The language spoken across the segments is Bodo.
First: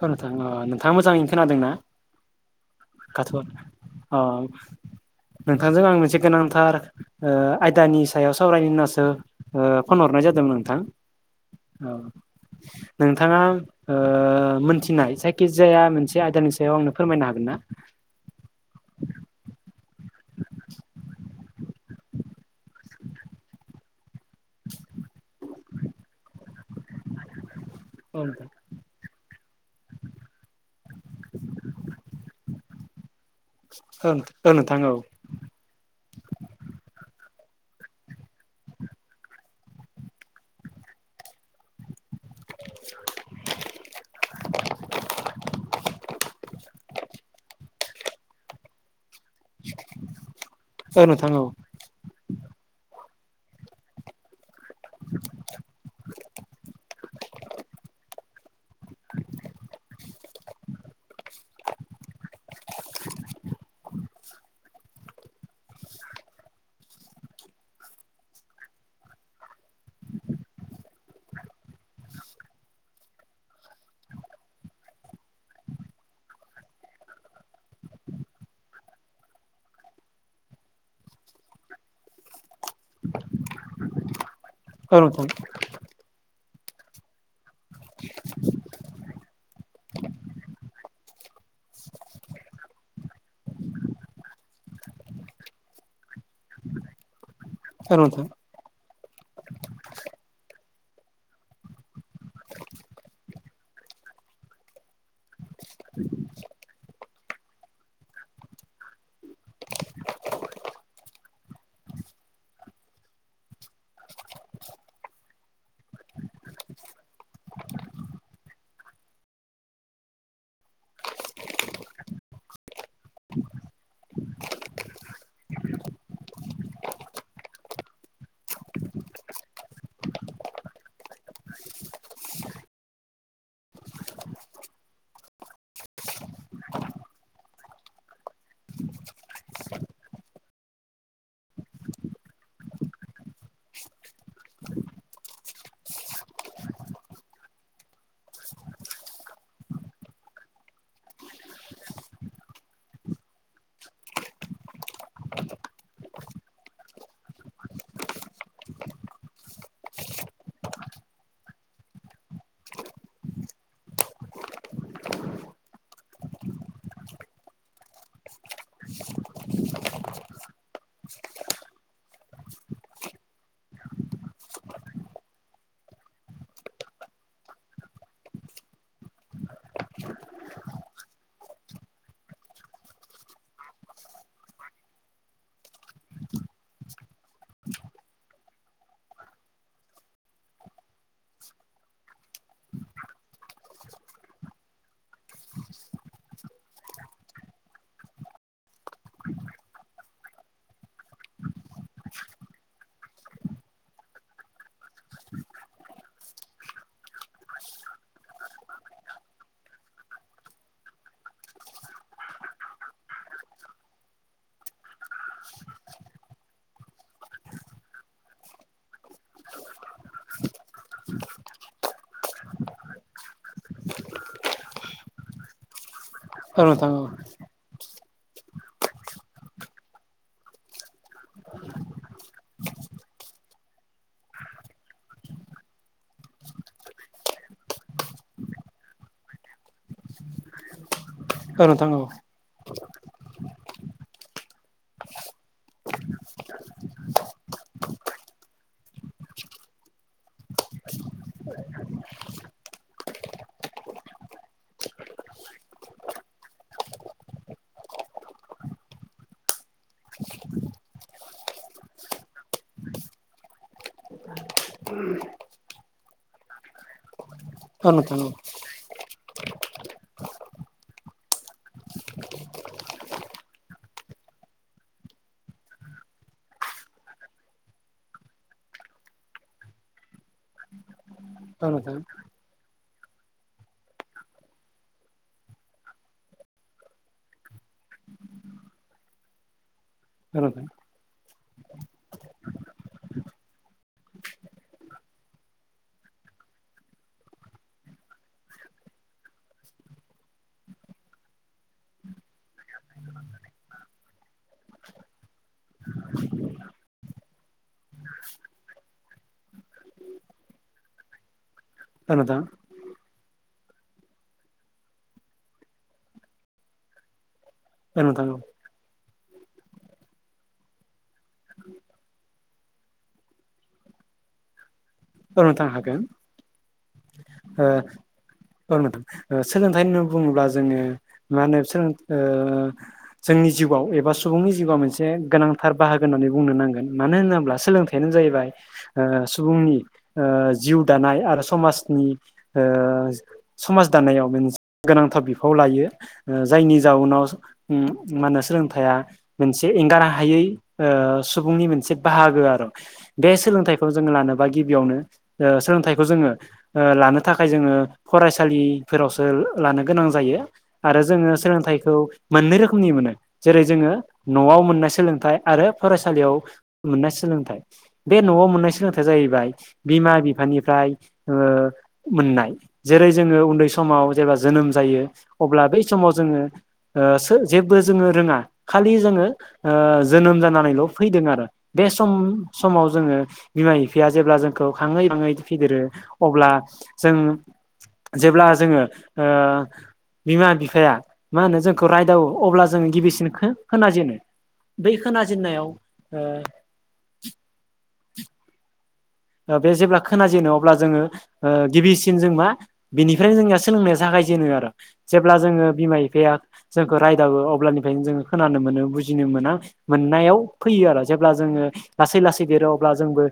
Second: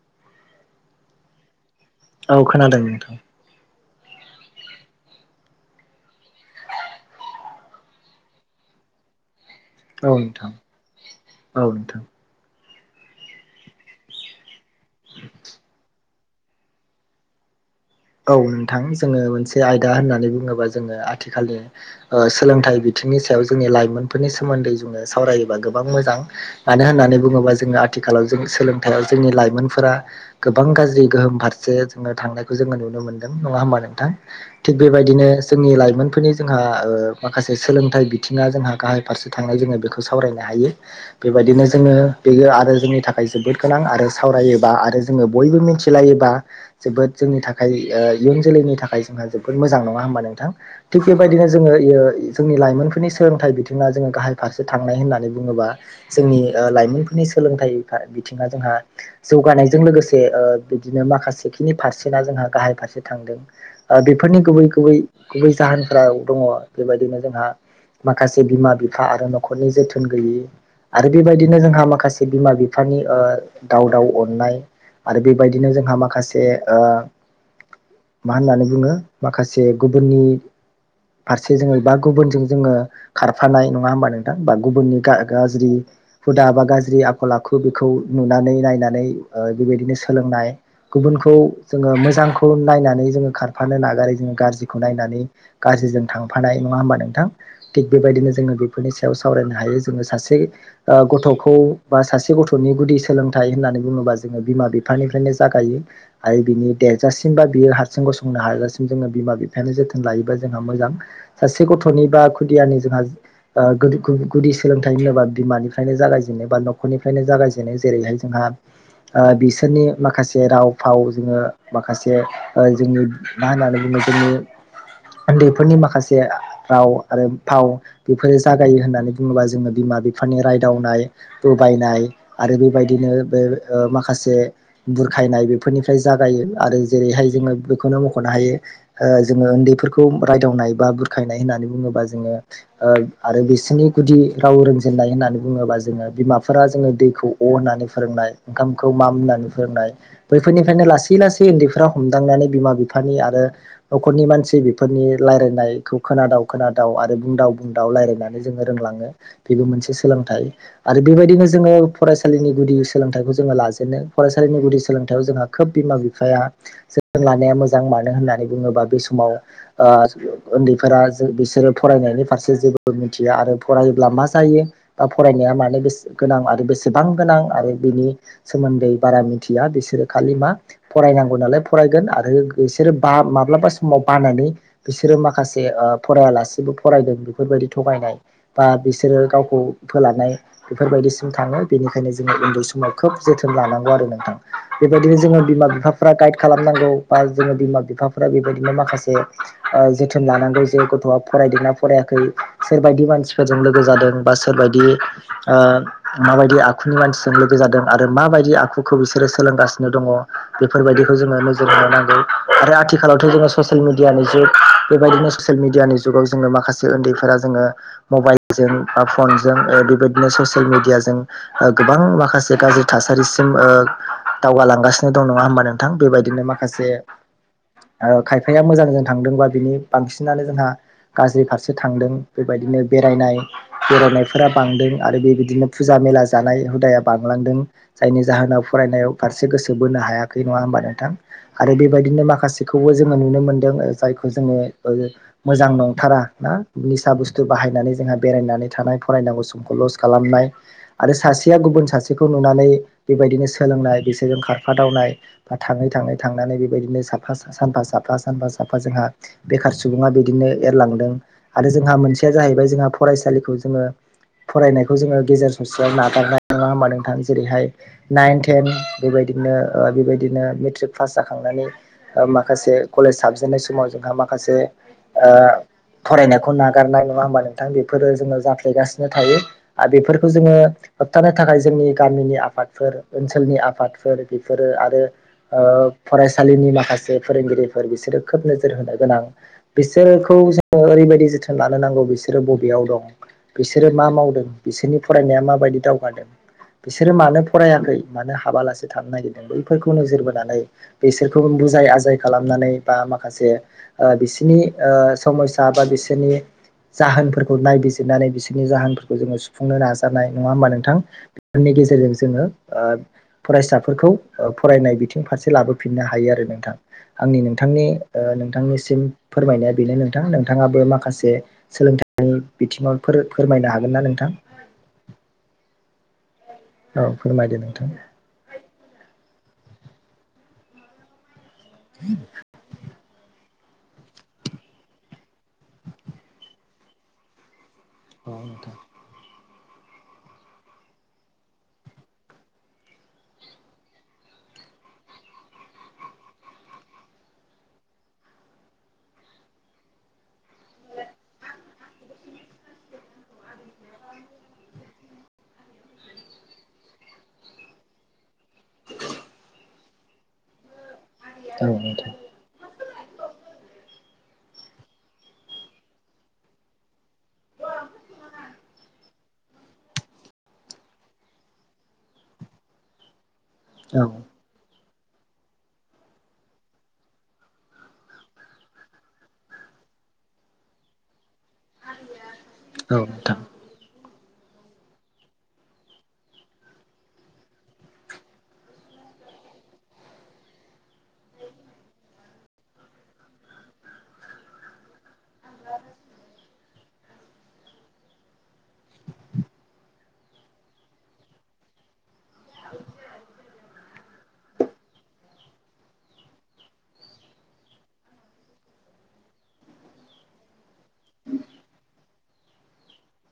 औ नोंथां ओ नोंथाङां मोजाङैनो खोनादों ना? औ खोनादों नोंथां। अह नोंथांजों आं मोनसे गोनांथार ओ आयदानि सायाव सावरायनो होन्नासो ओ फन हरनाय जादोंमोन नोंथां औ नोंथाङा ओ मोनथिनाय जायखि जाया मोनसे आयदानि सायाव आंनो फोरमायनो हागोन ना। औ नोंथां जोङो मोनसे आयदा होननानै बुङोबा जोङो आथिखालनि ओ सोलोंथाइ बिथिंनि सायाव जोंनि लाइमोन फोरनि सोमोन्दै जोङो सावरायोबा गोबां मोजां मानो होननानै बुङोबा जोङो औ आथिखालाव जों सोलोंथाइ जोंनि लाइमोनफोरा गोबां गाज्रि गोहोम फारसे जोङो थांनायखौ जोङो नुनो मोन दों नङा होमबा नोंथां औ थिक नोंथां औ बेबायदिनो जोंनि लाइमोनफोरनि जोंहा ओ माखासे सोलोंथाइ बिथिङा जोंहा गाहाय फारसे थांनाय जोङो बेखौ सावरायनो हायो ।बेबायदिनो जोङो बेयो आरो जोंनि थाखाय जोबोद गोनां आरो सावरायोबा आरो जोङो बयबो मिथिलायोबा जोबोद जोंनि थाखाय इयुन जोलैनि थाखाय जोंहा जोबोद मोजां नङा होमबा नोंथां? थिग औ नोंथां औ बेबायदिनो जोङोयो जोंनि लाइमोनफोरनि सोलोंथाइ बिथिङा जोङो गाहाय फारसे थांनाय होननानै बुङोबा जोंनि लाइमोन नि सोलोंथाइ बिथिङा जोंहा जौगानायजों लोगोसे बिदिनो माखासेखिनि पारसेटआ जोंहा गाहाय फारसे थांदों बेफोरनि गुबै गुबै गुबै जाहोनफोराव दङ बेबायदिनो जोंहा माखासे बिमा बिफा आरो न'खरनि जोथोन गैयै आरो बेबायदिनो जोंहा माखासे बिमा बिफानि ओ दावदाव अननाय आरो बेबायदिनो जोंहा माखासे ओ मा होननानै बुङो माखासे गुबुननि फारसे जोङो बा गुबुनजों जोङो खारफानाय नङा होमबा नों थां बा औ गुननि नोंथां गा-गाज्रि हुदा बा गाज्रि आखल आखु बेखौ नुनानै नायनानै बेबायदिनो सोलोंनाय गुबुनखौ जोङो मोजांखौ नायनानै जोङो खारफानो नागारो जोङो गाज्रिखौ नायनानै गाज्रिजों थांफानाय नङा होनबा नोंथां? थिग औ नोंथां बेबायदिनो जोङो बेफोरनि सा सावरायनो हायो जोङो सासे ओ गथ'खौ बा सासे गथ'नि गुदि सोलोंथाइ होननानै बुङोब बा जोंङो बिमा बिफानिफ्रायनो जागायो। बिनि देरेजासिम बा बियो हारसिं गसंनो हाजासिम जोङो बिमा बिफायानो जोथोन लायोबा जोंहा मोजां सा से गथ'नि बा खुदियानि जोंहा ओ गोदि गु-गुदि सोलोंथाइ होनोबा बिमानिफ्रायनो जागायजेनो बा न'खरनिफ्रायनो जागायजेनो जेरैहाय जोंहा बिसोरनि माखासे राव फाव जोङो माखासे जोंनि मा होननानै बुङो जोंनि उन्दैफोरनि माखासे राव आरो फाव बेफोरो जागायो होननानै बुङोबा जोङो बि बिफनि रायदावनाय बायनाय आरो बेबायदिनो बे माखासे बुरखायनाय बेफोरनि जायो आरो जेरैहाय जोङो बेखौनो मख'नो हायो ओ जोङो उन्दै रायदावनाय बा बुरखायनाय होननानै बुङोबा जोङो आरो बिसोरनि गुदि राव रोंजेननाय होननानै बुङोबा जों बिमाफोरा जो दैखौ अ होननानै फोरोंनाय ओंखामखौ माम होननानै फोरोंनाय बै बेफोरनिफ्रायनो लासै लासै उन्दैफोरा हमदांनानै बिमा बिफानि आरो न'रनि मानसि बेफोरनि लाय रायायनायखौ खोनादाव खोनादाव आरो बुंदाव बुंदाव रायलायनानै जोङो रोंलाङो बेबो मोनसे सोलोंथाइ। आरो बेबायदिनो जोङो फरायसालिनि गुदि सोलोंथाइखौ जोङो लाजेनो फरायसालिनि गुदि सोलों थायाव जोंहा खोब बिमा बिफाया जथों लानाया मोजां मानो होननानै बुङोबा बे समाव ओ उन्दैफोरा बिसोरो फरायनायनि फारसे जेबो मिथिया आरो फरायोब्ला मा जायो फरायनाया मानो गोनां आरो बेसेबां गोनां आरो बिनि सोमोन्दै बारा मिथिया बिसोरो खालि मा फरायनांगौ नालाय फरायगोन आरो बिसोरो बा माब्लाबा समाव बानानै बिसोरो माखासे फरायालासेबो फरायदों बेफोरबायदि थगायनाय बा बिसोरो गावखौ फोलानाय बेफोरबायदिसिम थाङो बेनिखायनो जोङो उन्दै समाव खोब जोथोन लानांगौ आरो नोंथां। बेबायदिनो जोङो बिमा बिफाफ्रा गाइड खालामनांगौ बा जोङो बिमा बिफाफ्रा बेबायदिनो माखासे जोथोन लानांगौ जे गथ'आ फरायदोंना फरायाखै सोरबायदि मानसिफोरजों लोगो जादों बा सोरबदि बायदि ओ माबायदि आखुनि मानसिजों लोगो जादों आरो माबायदि आखुखौ बिसोरो सोलोंगासिनो दङ बेफोरबायदिखौ जोङो नोजोर होन नांगौ आरो आथिखालावथ' जोङो ससियेल मिडियानि जुग बेबायदिनो ससियेल मिडियानि जुगाव जोङो माखासे उन्दैफोरा जोङो मबाइलजों बा फन जों बेबायदिनो ससियेल मिडियााजों गोबां माखासे गाज्रि थासारिसिम ओ दावगालांगासिनो दं नङा होमबा नोंथां? बेबायदिनो औ माखासे नोंथां औ खायफाया मोजांजों थांदोंबा बिनि बांसिनानो जोंहा गाज्रि फारसे थांदों बेबायदिनो बेरायनाय बेरायनायफोरा बांदों आरो बेबायदिनो फुजा मेला जानाय हुदाया बांलांदों जायनि जाहोनाव फरायनायाव फारसे गोसो बोनो हायाखै नङा होमबा नोंथां औ आरो नोंथां औ नोंथां औ बेबायदिनो माखासे बेबो जोङो नुनो मोनदों जायखौ जोङो मोजां नंथारा ना निसा बुस्थु बायहाय नानै जोंहा बेरायनानै थानाय फरायनांगौ समखौ लस खालामनाय आरो सासेया गुबुन सासेखौ नुनानै बेबायदिनो सोलोंनाय बिसोरजों खारफादावनाय बा थाङै थाङै थांनानै बेबायदिनो साफा सानफा साफा सानफा साफा जोंहा बेखार सुबुङा बिदिनो एरलांदों आरो जोंहा मोनसेया जाहैबाय जोंहा फरायसालिखौ जोङो फरायनायखौ जोङो गेजेर ससेयाव नागारनाय नङा होमबा नोंथां जेरैहाय औ नोंथां औ नोंथां औ नोंथां नाइन टेन बेबायदिनो बेबायदिनो मेट्रिक पास जाखांनानै माखासे कलेज साबजेननाय समाव जों माखासे फरायनायखौ नागारनाय नङा होमबा नोंथां बेफोरो जोङो जाफ्लेगासिनो थायो आरो बेफोरखौ जोङो होबथानो थाखाय जोंनि गामिनि आफादफोर ओनसोलनि आफाद बेफोरो आरो फरायसालिनि माखासे फोरोंगिरिफोर बिसोरो खोब नोजोर होनाय गोनां बिसोरखौ जोङो ओरैबायदि जोथोन लानो नांगौ बिसोरो बबेयाव दं बिसोरो मा मावदों बिसोरनि फरायनाया माबायदि दावगादों बिसोरो मानो फरायाखै मानो हाबालासि थानो नागिरदों बैफोरखौ नोजोर बोनानै बेसोरखौ बुजाय आजाय खालामनानै बा माखासे बिसोरनि समयसा बा बिसोरनि जाहोनफोरखौ नायबिजिरनानै बिसोरनि जाहोनफोरखौ जोङो सुफुंनो नाजानाय नङा होमबा नोंथां नि गेजेरजों जोङो फरायसाफोरखौ फरायनाय बिथिं फारसे लाबोफिननो हायो आरो नोंथां आंनि नोंथांनि औ नोंथां नोंथांनिसिम फोरमायनाया बेनो नोंथां नोंथाङाबो माखासे सोलोंथ नि बिथिङाव फोरमायनो हागोन ना नोंथां? फोरनोथां हागोन [unintelligible] औ फोरमायदो आ नोंथां [unintelligible] सोलोंथाइ होननानै बुङोब्ला जोङो मा होनो जोंनि जिउआव एबा सुबुंनि जिउआव मोनसे गोनांथार बाहागोन होन्नानै बुंनो नांगोन मानो होनोब्ला सोलोंथाइ बेखानो औ जाहैबाय नोंथां सुबुंनि जिउ दानाय आरो समाजनि समाज दानायाव मोनसे गोनांथार बिफाव लायो जायनि जाउनाव मा होनो सोलोंथ मोनसे एंगारा हायै सुबुंनि मोनसे बाहागो बे सोलोंथखौ जो लानोबा गिबियावनो सोलोंथखौ जोङो लानो थाखाय जोङो फरायसालिफोरावसो लानो गोनां जायो आरो जोङो औ सोलोंथखौ नोंथां मोननै रोखोमनि मोनो जेरै जोङो न'आव मोननाय सोलोंथाइ आरो फरायसालियाव मोननाय सोलोंथाइ बे न'आव मोननाय सोलोंथायाइया जाहैबाय बिमा बिफानिफ्राय मोननाय जेरै जोङो उन्दै औ समाव जेब्ला जोनोम जायो। अब्ला बै समाव जोङो जेबो जोङो रोङा खालि जोङो जोनोम जानानैल' फैदों आरो बे सम समाव औ जोङो नोंथां बिमा बिफाया जेब्ला जोंखौ खााङै बाङै फेदेरो अब्ला जों जेब्ला जोङो बिमा बिफाया मा होनो जोंखौ रायदावो अब्ला जों गिबिसिन खोनाजेनो। बै खोनाजेन्नायाव ओ औ। [inaudible] बे जेब्ला खोन जेनो अब्ला जोङो गिबिसिन जों मा बिनिफ्रायनो जोंनिया सोलोंनाया जागोन। आरो जेब्ला जोङो बिमा बिफाया जोंखौ रायदावो, अब्लानिफ्रायनो जों खोनानो मोनो बुजि मोना मोननाय फैयो आरो जेब्ला जोङो, लासै लासै देरो अब्ला जोंबो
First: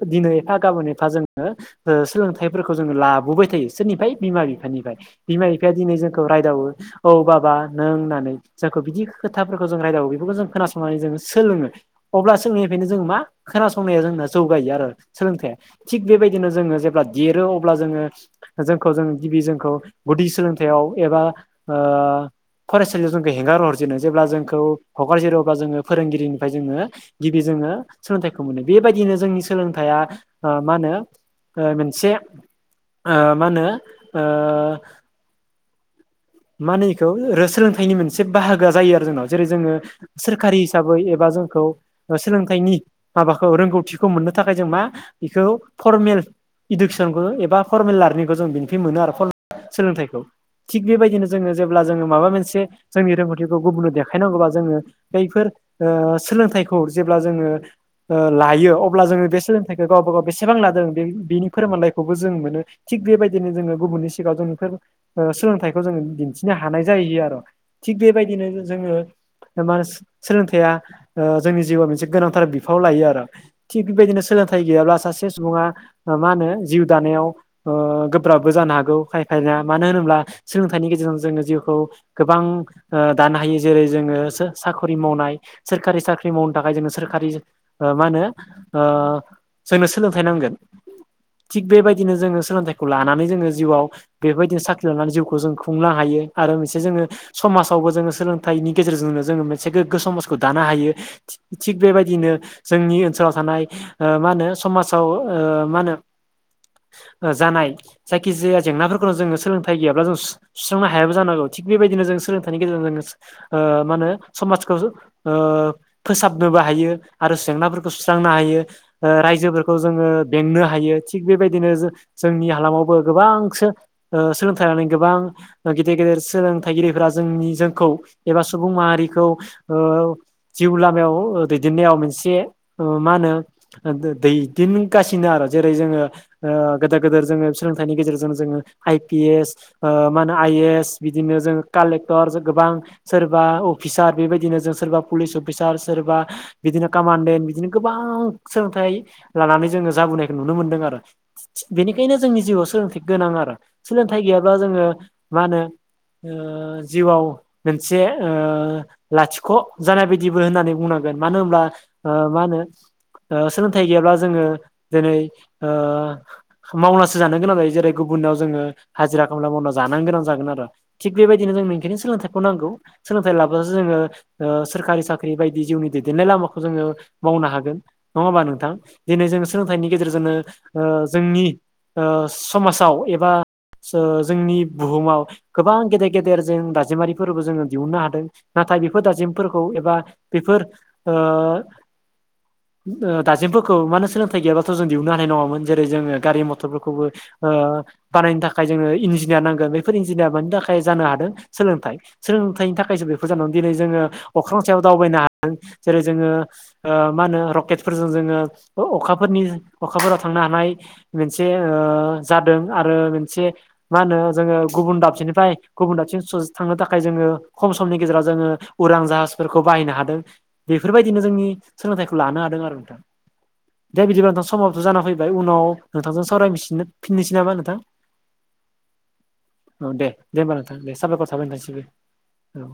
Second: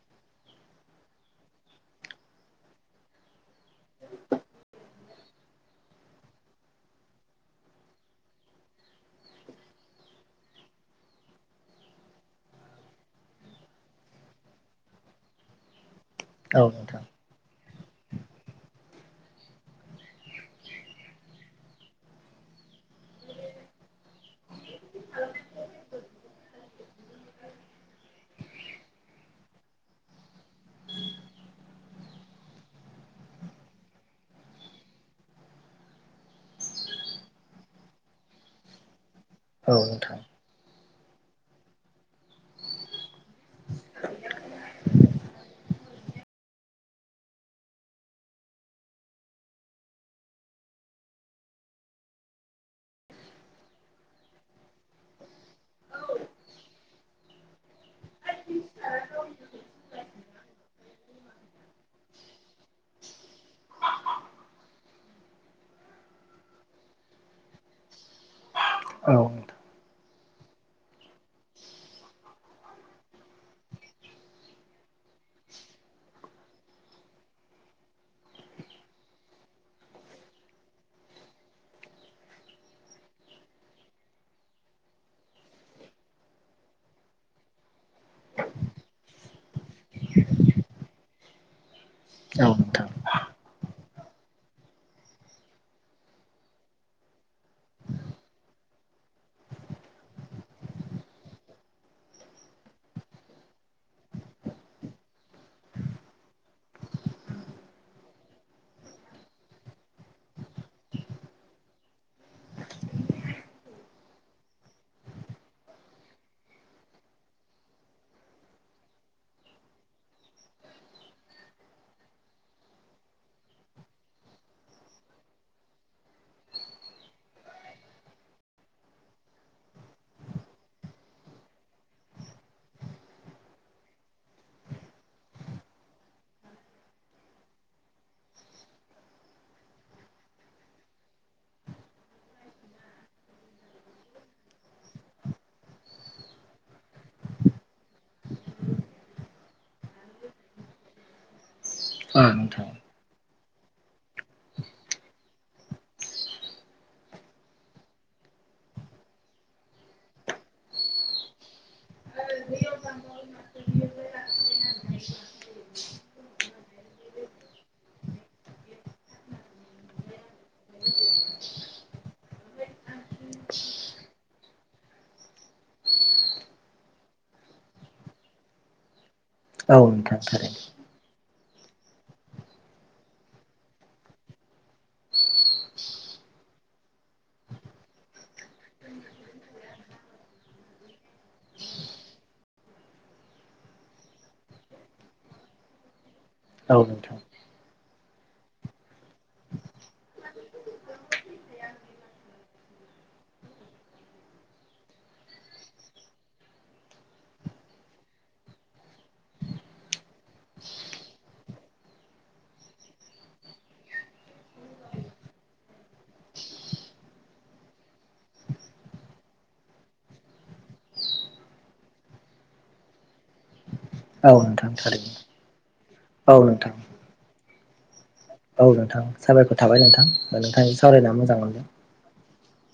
दिनै एफा गाबोन एफा जोङो ओ सोलोंथाइफोरखौ जोङो लाबोबाय थायो सोरनिफ्राय बिमा बिफानिफ्राय। बिमा बिफाया दिनै जोंखौ रायदावो औ बाबा नों होननानै जोंखौ बिदि खोथाफोरखौ जों रायदाव बेफोरखौ जों खोनासंनानै जोङो सोलोङो अब्ला, सोलोंनायनिफ्रायनो जोङो मा खोनासंनाया जोंना जौगायो आरो। सोलोंथाया थिग बेबायदिनो औ जोङो नोंथां जेब्ला देरो अ अब्ला जोङो जोंखौ जों गिबि जोंखौ गुदि सोलोंथाइयाव एबा ओ फरायसालियाव जोंखौ हेंगार हरजेनो जेब्ला जोंखौ हगारजेरो अब्ला जोङो फोरोंगिरिनिफ्राय जोङो गिबि जों ङो सोलोंथायखौ मोनो बेबायदिनो जोंनि सोलों हाया ओ मा होनो ओ मोनसे ओ मा होनो ओ मा होनो बेखौ सोलोंथाइनि मोनसे बाहागोआ जायो आरो जोंनाव ।जेरै जोङो औ नोंथां सोरखारि हिसाबै एबा जोंखौ सोलोंथाइनि माबाखौ रोंगौथिखौ मोननो थाखाय जों मा बेखौ फरमेल इडुकेसनखौ एबा फरमेल लार्निंखौ जों बेनिफिट मोनो आरो फर सोलोंथाइखौ थिग बेबायदिनो जोङो जेब्ला जोङो मा मोनसे जोंनि ओ गुबुननो देखायनांगौबा जो बेफोर ओ सोलोंथाइखौ जेब्ला जोङो लायो अब्ला जोङो बे सोलोंथाइखौ गावबा गाव बेसेबां लादों बे बेनि फोरमानलाइखौबो जों मोनो थिग बेबायदिनो जोङो गुबुननि सिगाङाव जों बेफोर सोलोंथाइखौ जोङो दिन्थिनो हानाय जाहैयो आरो थिग बेबायदिनो औ जोङो मान सोलोंथाइया ओ जोंनि जिउआव मोनसे गोनांथार बिफाव लायो आरो थिग बेबायदिनो सोलोंथाइ गैयाब्ला सासे सासे सुबुङा मा होनो जिउ दानायाव ओ गोब्राबबो जानो हागौ खायफाया मानो होनोब्ला सोलों थाइनि गेजेरजों जोङो जिउखौ गोबां दानो हायो जेरै जोङो साखरि मावनाय सोरखारि साख्रि मावनो थाखाय जोंनो सोरखारि मा होनो ओ जोंनो सोलोंथाइ नांगोन थिग बेबायदिनो जोङो सोलोंथाइखौ नोंथां लानानै जोङो जिउआव बेबायदिनो साख्रि लानानै जिउखौ जों खुंनो हायो आरो मोनसे जोङो समाजावबो जोङो सोलोंथाइनि गेजेरजोंनो जोङो मोनसे गोग्गो समाजखौ दानो हा रो थिग बेबायदिनो जोंनि ओनसोलाव थानाय मा होनो समाजाव ओ मा होनो जानाय जायखि जाया जेंनाफोरखौनो जोङो सोलोंथाइ गैयाब्ला जों सु सुस्रांनो हायाबो जानांगौ थिग बेबायदिनो जों सोलोंथाइनि गेजेरजों जो मा होनो समाजखौ ओ ओ फोसाबनोबो हायो आरो जेंनाफोरखौ सुस्रांनो हायो रायजोफोरखौ जोङो बें नो हायो थिग बेबायदिनो जो जोंनि हालामावबो गोबांसो सोलोंथाइ लानानै गोबां गेदेर गेदेर सोलोंथाइगिरिफोरा जोंनि जोंखौ एबा सुबुं माहारिखौ ओ जिउ लामायाव दैदेननायाव मोनसे मा होनो दैदेनगासिनो जेरै जोङो ओ गोदोर गोदोर जोङो सोलोंथायनि गेजेरजों जोङो आइ पि एस ओ मा होनो आइ ए एस बिदिनो जों कालेक्टर गोबां सोरबा अफिसार बेबायदिनो जों सोरबा पुलिस अफिसार सोरबा बिदिनो कामान्देन्ट बिदिनो गोबां सोलोंथाइ लानानै जोङो जाब बोनायखौ नुनो मोन्दों आरो। बेनिखायनो औ जोंनि जिउआव नोंथां सोलोंथ गोनां आरो ।सोलोंथाइ गैयाब्ला जोङो मा होनो ओ जिउआव मोनसे ओ लाथिख' जानाय बायदिबो होननानै बुंनां गोन मानो होनब्ला ओ मा होनो ओ सोलोंथाइ गैयाब्ला जोङो जेरै ओ मावनासो जानो गोनां जायो जेरै गुबुन उनाव जोङो हाजिरा खामला मावनानै जा जानो गोनां जागोन आरो बेबायदिनो जोंनो सोलोंथायखौ नांगौ सोलोंथाय लाब्लासो जोङो ओ सोरखारि साख्रि बायदि जिउनि दैदेननाय लामाखौ जोङो मावनो हागोन नङा होमबा नोंथां दिनै जों औ सोलोंथाइनि नोंथां गेजेरजोंनो थारैनो ओ जोंनि ओ समाजाव एबा जोंनि बुहुमाव गोबां गेदेर गेदेर जों दाजिमारिफोरबो जोङो दिहुननो हादों नाथाय बेफोर दाजेमफोरखौ एबा बेफोर ओ दाजेम फोरखौ मानो होन सोलोंथाइ गैयाबाथ' जों दिहुननो हानाय नङामोन जेरै जोङो गारि औ मथरफोरखौबो नोंथां ओ बानायनो थाखाय जोनो इन्जि- इनजिनियार नांगोन बेैफोर इन्जिनियार मानि थाखाय जानो हादों सोलोंथाइ सोलोंथाइनि थाखायसो बेफोर जानांगौ दिनै जोङो अख्रां सायाव दावबायनो हादों जेरै जोङो मा होनो रकेटफोरजों जोङो अखाफोर नि अखाफोराव थांनो हानाय मोनसे जादों आरो मोनसे मा होनो जोङो गुबुन दाबसेनिफ्राय गुबुन दाबसे ससे थांनो थाखाय जोङो खम समनि गेजेराव जोङो उरां जाहाजफोरखौ बाहायनो हादों बेफोरबायदिनो जोंनि सोलोंथाइखौ लानो हादों आरो नोंथां दे बिदिब्ला औ नोंथां समावथ' जानानै थारैनो फैबाय उनाव नोंथांजों औ सावराय नोंथां फिनो नोसै नामा नोंथां औ नोंथां साबायखर थाबाय औ नोंथां दे दे होमबा नोंथां नोंथांजों दे सावरायना साबायखर मोजां थाबाय मोनबाय नोंथांनिसिम औ